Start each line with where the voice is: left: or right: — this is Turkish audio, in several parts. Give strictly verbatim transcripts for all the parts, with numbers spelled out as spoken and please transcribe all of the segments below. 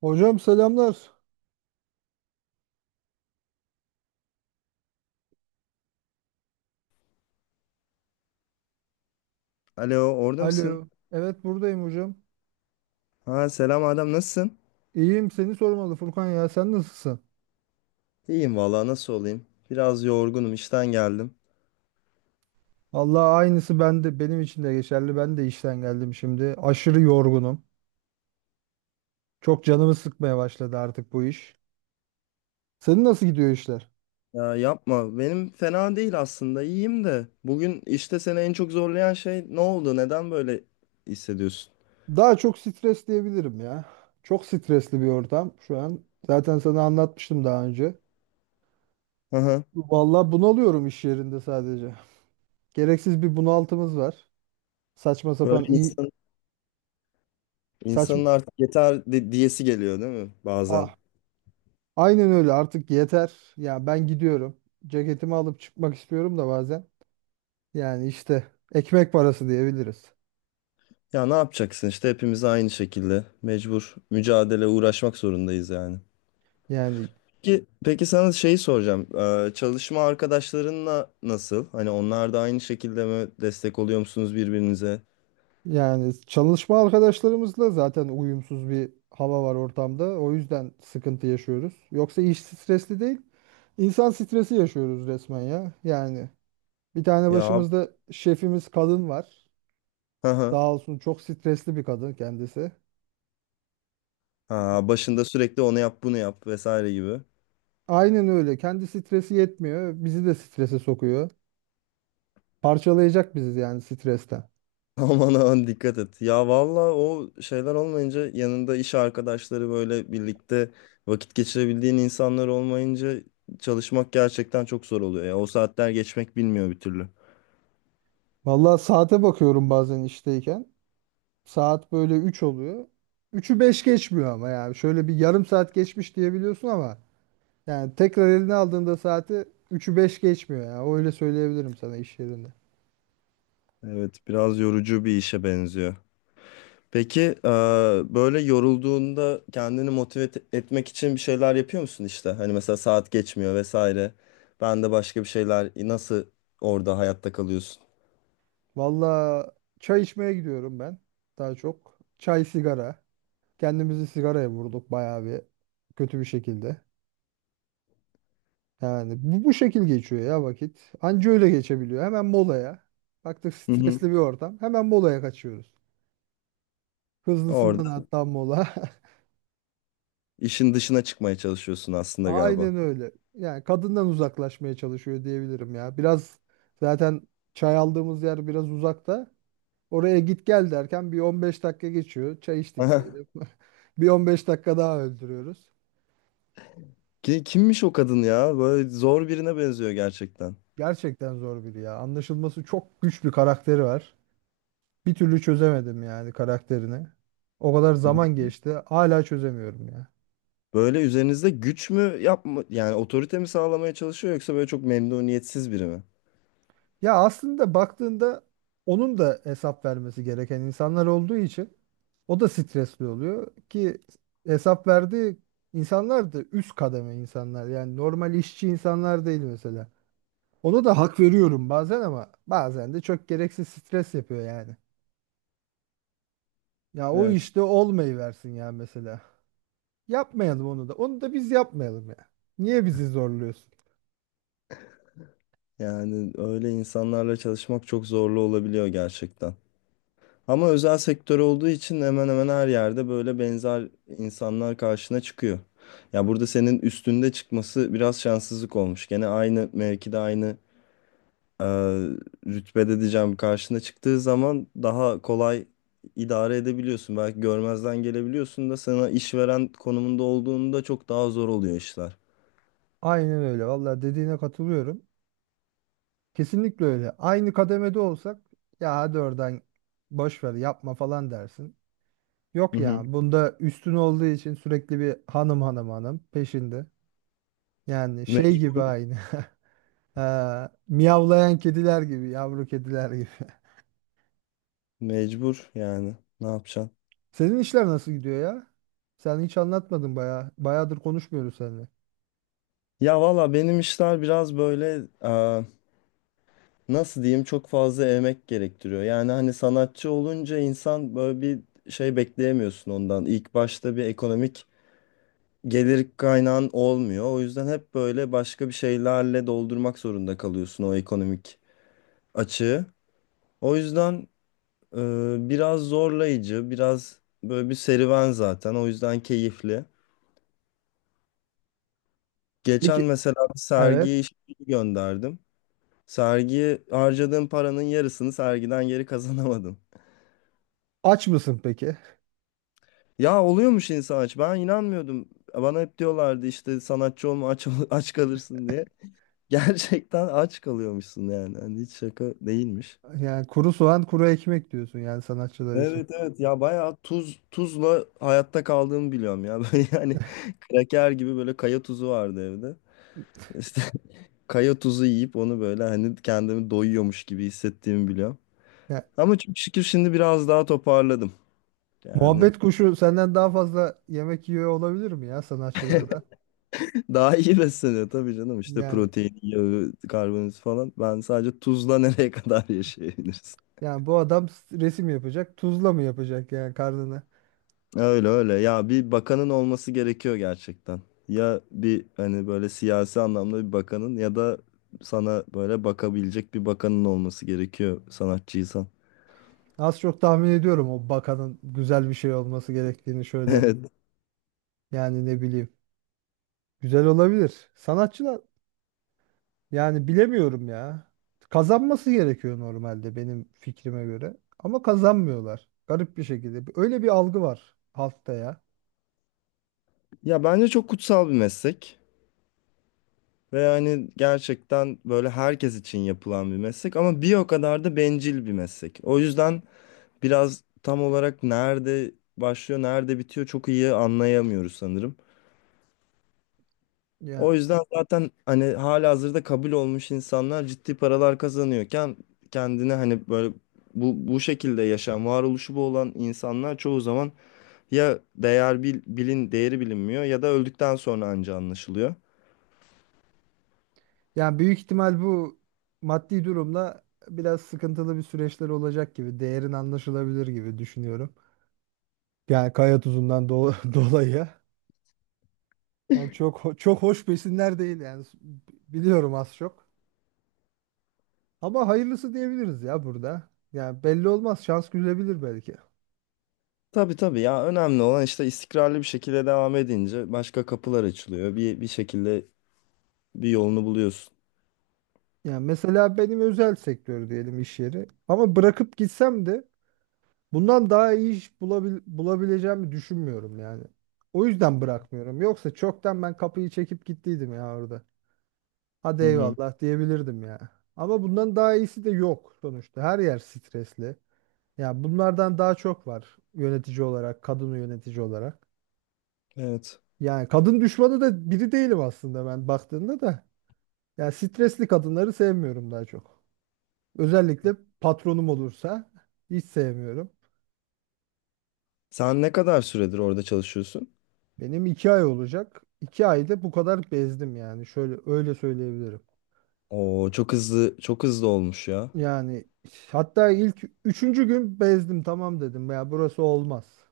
right: Hocam selamlar.
left: Alo, orada mısın?
right: Alo. Evet buradayım hocam.
left: Ha selam Adem, nasılsın?
right: İyiyim seni sormalı Furkan, ya sen nasılsın?
left: İyiyim vallahi nasıl olayım? Biraz yorgunum, işten geldim.
right: Allah aynısı bende, benim için de geçerli. Ben de işten geldim şimdi. Aşırı yorgunum. Çok canımı sıkmaya başladı artık bu iş. Senin nasıl gidiyor işler?
left: Ya yapma, benim fena değil aslında, iyiyim de. Bugün işte seni en çok zorlayan şey ne oldu? Neden böyle hissediyorsun?
right: Daha çok stres diyebilirim ya. Çok stresli bir ortam şu an. Zaten sana anlatmıştım daha önce.
left: Hı hı.
right: Vallahi bunalıyorum iş yerinde sadece. Gereksiz bir bunaltımız var. Saçma
left: Böyle
right: sapan iyi
left: insan,
right: saçma
left: insanın artık yeter di- diyesi geliyor değil mi bazen?
right: ah, aynen öyle, artık yeter. Ya ben gidiyorum. Ceketimi alıp çıkmak istiyorum da bazen. Yani işte ekmek parası diyebiliriz.
left: Ya ne yapacaksın işte hepimiz aynı şekilde mecbur mücadele uğraşmak zorundayız yani.
right: Yani
left: Peki, peki sana şeyi soracağım. Ee, çalışma arkadaşlarınla nasıl? Hani onlar da aynı şekilde mi destek oluyor musunuz birbirinize?
right: yani çalışma arkadaşlarımızla zaten uyumsuz bir hava var ortamda. O yüzden sıkıntı yaşıyoruz. Yoksa iş stresli değil. İnsan stresi yaşıyoruz resmen ya. Yani bir tane
left: Ya abi,
right: başımızda şefimiz kadın var.
left: hı hı.
right: Sağ olsun, çok stresli bir kadın kendisi.
left: Ha, başında sürekli onu yap bunu yap vesaire gibi.
right: Aynen öyle. Kendi stresi yetmiyor. Bizi de strese sokuyor. Parçalayacak bizi yani stresten.
left: Aman aman dikkat et. Ya valla o şeyler olmayınca yanında iş arkadaşları böyle birlikte vakit geçirebildiğin insanlar olmayınca çalışmak gerçekten çok zor oluyor. Ya o saatler geçmek bilmiyor bir türlü.
right: Vallahi saate bakıyorum bazen işteyken. Saat böyle üç oluyor. Üçü beş geçmiyor ama yani. Şöyle bir yarım saat geçmiş diyebiliyorsun ama yani tekrar eline aldığında saati üçü beş geçmiyor ya. Öyle söyleyebilirim sana iş yerinde.
left: Evet biraz yorucu bir işe benziyor. Peki eee, böyle yorulduğunda kendini motive et- etmek için bir şeyler yapıyor musun işte? Hani mesela saat geçmiyor vesaire. Ben de başka bir şeyler nasıl orada hayatta kalıyorsun?
right: Vallahi çay içmeye gidiyorum ben daha çok. Çay sigara. Kendimizi sigaraya vurduk bayağı bir kötü bir şekilde. Yani bu, bu şekil geçiyor ya vakit. Anca öyle geçebiliyor. Hemen molaya. Baktık
left: Hı hı.
right: stresli bir ortam. Hemen molaya kaçıyoruz. Hızlısından
left: Orada
right: hatta mola.
left: işin dışına çıkmaya çalışıyorsun aslında galiba.
right: Aynen öyle. Yani kadından uzaklaşmaya çalışıyor diyebilirim ya. Biraz zaten çay aldığımız yer biraz uzakta. Oraya git gel derken bir on beş dakika geçiyor. Çay içtik
left: Aha.
right: diyelim. Bir on beş dakika daha öldürüyoruz.
left: Ki- Kimmiş o kadın ya? Böyle zor birine benziyor gerçekten.
right: Gerçekten zor biri ya. Anlaşılması çok güç bir karakteri var. Bir türlü çözemedim yani karakterini. O kadar zaman geçti. Hala çözemiyorum ya.
left: Böyle üzerinizde güç mü yapma yani otorite mi sağlamaya çalışıyor yoksa böyle çok memnuniyetsiz biri mi?
right: Ya aslında baktığında onun da hesap vermesi gereken insanlar olduğu için o da stresli oluyor ki hesap verdiği insanlar da üst kademe insanlar. Yani normal işçi insanlar değil mesela. Ona da hak veriyorum bazen, ama bazen de çok gereksiz stres yapıyor yani. Ya o
left: Evet.
right: işte olmayı versin ya mesela. Yapmayalım onu da. Onu da biz yapmayalım ya. Niye bizi zorluyorsun?
left: Yani öyle insanlarla çalışmak çok zorlu olabiliyor gerçekten. Ama özel sektör olduğu için hemen hemen her yerde böyle benzer insanlar karşına çıkıyor. Ya burada senin üstünde çıkması biraz şanssızlık olmuş. Gene aynı mevkide aynı e, rütbede diyeceğim karşına çıktığı zaman daha kolay idare edebiliyorsun. Belki görmezden gelebiliyorsun da sana işveren konumunda olduğunda çok daha zor oluyor işler.
right: Aynen öyle. Vallahi dediğine katılıyorum. Kesinlikle öyle. Aynı kademede olsak ya hadi oradan boş ver yapma falan dersin.
left: Hı
right: Yok ya,
left: hı.
right: bunda üstün olduğu için sürekli bir hanım hanım hanım peşinde. Yani
left: Me-
right: şey gibi aynı. Ha, miyavlayan kediler gibi, yavru kediler gibi.
left: Mecbur yani ne yapacaksın?
right: Senin işler nasıl gidiyor ya? Sen hiç anlatmadın bayağı. Bayağıdır konuşmuyoruz seninle.
left: Ya valla benim işler biraz böyle nasıl diyeyim çok fazla emek gerektiriyor. Yani hani sanatçı olunca insan böyle bir şey bekleyemiyorsun ondan. İlk başta bir ekonomik gelir kaynağın olmuyor. O yüzden hep böyle başka bir şeylerle doldurmak zorunda kalıyorsun o ekonomik açığı. O yüzden e, biraz zorlayıcı, biraz böyle bir serüven zaten. O yüzden keyifli. Geçen
right: Peki,
left: mesela bir
right: evet.
left: sergiye iş gönderdim. Sergiye harcadığım paranın yarısını sergiden geri kazanamadım.
right: Aç mısın peki?
left: Ya oluyormuş insan aç. Ben inanmıyordum. Bana hep diyorlardı işte sanatçı olma aç, ol- aç kalırsın diye. Gerçekten aç kalıyormuşsun yani. Hani hiç şaka değilmiş.
right: Yani kuru soğan, kuru ekmek diyorsun yani sanatçılar için.
left: Evet evet ya bayağı tuz tuzla hayatta kaldığımı biliyorum ya. Böyle yani kraker gibi böyle kaya tuzu vardı evde. İşte kaya tuzu yiyip onu böyle hani kendimi doyuyormuş gibi hissettiğimi biliyorum. Ama çok şükür şimdi biraz daha toparladım. Yani
right: Muhabbet kuşu senden daha fazla yemek yiyor olabilir mi ya sanatçılarda?
left: daha iyi besleniyor tabii canım işte
right: Yani
left: protein, yağı, karbonhidrat falan. Ben sadece tuzla nereye kadar yaşayabiliriz?
right: yani bu adam s- resim yapacak, tuzla mı yapacak yani karnını?
left: Öyle öyle ya bir bakanın olması gerekiyor gerçekten. Ya bir hani böyle siyasi anlamda bir bakanın ya da sana böyle bakabilecek bir bakanın olması gerekiyor sanatçıysan.
right: Az çok tahmin ediyorum o bakanın güzel bir şey olması gerektiğini, şöyle
left: Evet.
right: yani ne bileyim. Güzel olabilir. Sanatçılar yani bilemiyorum ya. Kazanması gerekiyor normalde benim fikrime göre. Ama kazanmıyorlar. Garip bir şekilde. Öyle bir algı var halkta ya.
left: Ya bence çok kutsal bir meslek ve yani gerçekten böyle herkes için yapılan bir meslek ama bir o kadar da bencil bir meslek. O yüzden biraz tam olarak nerede başlıyor, nerede bitiyor çok iyi anlayamıyoruz sanırım.
right: Ya
left: O yüzden zaten hani halihazırda kabul olmuş insanlar ciddi paralar kazanıyorken kendine hani böyle bu bu şekilde yaşam, varoluşu bu olan insanlar çoğu zaman ya değer bil, bilin değeri bilinmiyor ya da öldükten sonra anca anlaşılıyor.
right: Yani büyük ihtimal bu maddi durumla biraz sıkıntılı bir süreçler olacak gibi, değerin anlaşılabilir gibi düşünüyorum. Yani kaya tuzundan do dolayı. Yani çok ho- çok hoş besinler değil yani biliyorum az çok. Ama hayırlısı diyebiliriz ya burada. Yani belli olmaz, şans gülebilir belki.
left: Tabii tabii ya önemli olan işte istikrarlı bir şekilde devam edince başka kapılar açılıyor. Bir bir şekilde bir yolunu buluyorsun.
right: Yani mesela benim özel sektör diyelim iş yeri. Ama bırakıp gitsem de bundan daha iyi iş bulabil bulabileceğimi düşünmüyorum yani. O yüzden bırakmıyorum. Yoksa çoktan ben kapıyı çekip gittiydim ya orada. Hadi
left: Hı hı.
right: eyvallah diyebilirdim ya. Ama bundan daha iyisi de yok sonuçta. Her yer stresli. Ya bunlardan daha çok var yönetici olarak, kadın yönetici olarak.
left: Evet.
right: Yani kadın düşmanı da biri değilim aslında ben baktığında da. Ya stresli kadınları sevmiyorum daha çok. Özellikle patronum olursa hiç sevmiyorum.
left: Sen ne kadar süredir orada çalışıyorsun?
right: Benim iki ay olacak. İki ayda bu kadar bezdim yani. Şöyle öyle söyleyebilirim.
left: Oo, çok hızlı, çok hızlı olmuş ya.
right: Yani hatta ilk üçüncü gün bezdim, tamam dedim ya, burası olmaz.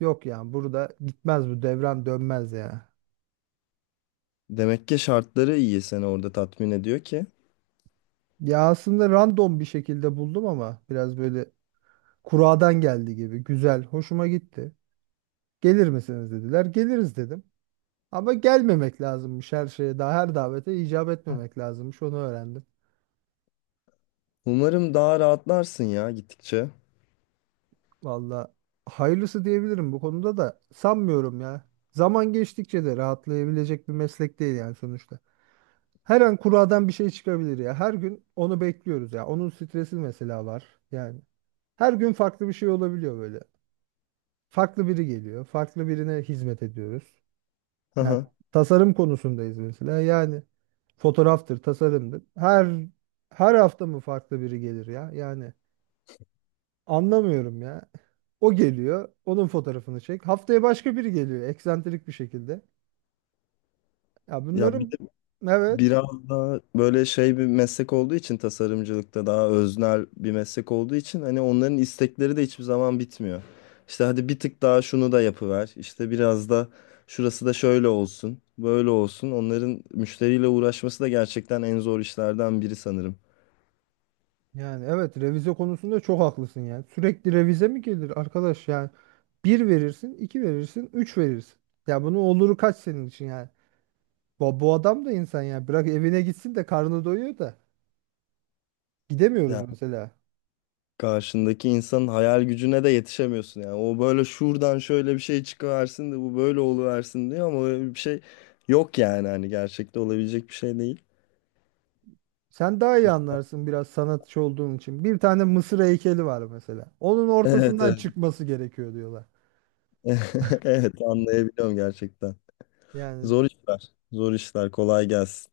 right: Yok yani, burada gitmez bu devran dönmez ya.
left: Demek ki şartları iyi seni orada tatmin ediyor ki.
right: Ya aslında random bir şekilde buldum ama biraz böyle kuradan geldi gibi güzel, hoşuma gitti. Gelir misiniz dediler, geliriz dedim. Ama gelmemek lazımmış, her şeye daha her davete icap etmemek lazımmış, onu öğrendim.
left: Umarım daha rahatlarsın ya gittikçe.
right: Valla hayırlısı diyebilirim bu konuda da, sanmıyorum ya. Zaman geçtikçe de rahatlayabilecek bir meslek değil yani sonuçta. Her an kuradan bir şey çıkabilir ya. Her gün onu bekliyoruz ya. Onun stresi mesela var yani. Her gün farklı bir şey olabiliyor böyle. Farklı biri geliyor. Farklı birine hizmet ediyoruz.
left: Hı
right: Yani
left: hı.
right: tasarım konusundayız mesela. Yani fotoğraftır, tasarımdır. Her her hafta mı farklı biri gelir ya? Yani anlamıyorum ya. O geliyor. Onun fotoğrafını çek. Haftaya başka biri geliyor. Eksantrik bir şekilde. Ya
left: Ya bir de
right: bunların evet.
left: biraz daha böyle şey bir meslek olduğu için tasarımcılıkta daha öznel bir meslek olduğu için hani onların istekleri de hiçbir zaman bitmiyor. İşte hadi bir tık daha şunu da yapıver. İşte biraz da şurası da şöyle olsun, böyle olsun. Onların müşteriyle uğraşması da gerçekten en zor işlerden biri sanırım.
right: Yani evet, revize konusunda çok haklısın yani. Sürekli revize mi gelir arkadaş yani? Bir verirsin, iki verirsin, üç verirsin. Ya bunun oluru kaç senin için yani? Bu, bu adam da insan ya. Bırak evine gitsin de karnı doyuyor da. Gidemiyoruz
left: Ya
right: mesela.
left: karşındaki insanın hayal gücüne de yetişemiyorsun yani. O böyle şuradan şöyle bir şey çıkıversin de bu böyle oluversin diyor ama öyle bir şey yok yani hani gerçekte olabilecek bir şey değil.
right: Sen daha iyi anlarsın biraz sanatçı olduğun için. Bir tane Mısır heykeli var mesela. Onun
left: Evet
right: ortasından
left: evet.
right: çıkması gerekiyor diyorlar.
left: Evet anlayabiliyorum gerçekten.
right: Yani
left: Zor işler. Zor işler. Kolay gelsin.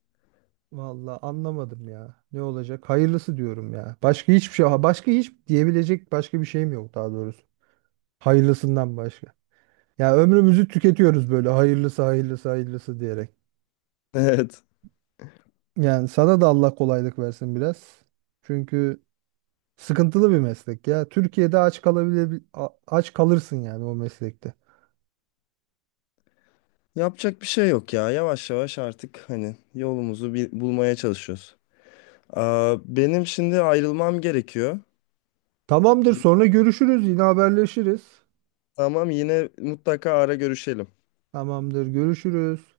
right: vallahi anlamadım ya. Ne olacak? Hayırlısı diyorum ya. Başka hiçbir şey, başka hiç diyebilecek başka bir şeyim yok daha doğrusu. Hayırlısından başka. Ya ömrümüzü tüketiyoruz böyle hayırlısı hayırlısı hayırlısı diyerek.
left: Evet.
right: Yani sana da Allah kolaylık versin biraz. Çünkü sıkıntılı bir meslek ya. Türkiye'de aç kalabilir aç kalırsın yani o meslekte.
left: Yapacak bir şey yok ya. Yavaş yavaş artık hani yolumuzu bir bulmaya çalışıyoruz. Aa, benim şimdi ayrılmam gerekiyor.
right: Tamamdır,
left: Bir-
right: sonra görüşürüz, yine haberleşiriz.
left: Tamam yine mutlaka ara görüşelim.
right: Tamamdır, görüşürüz.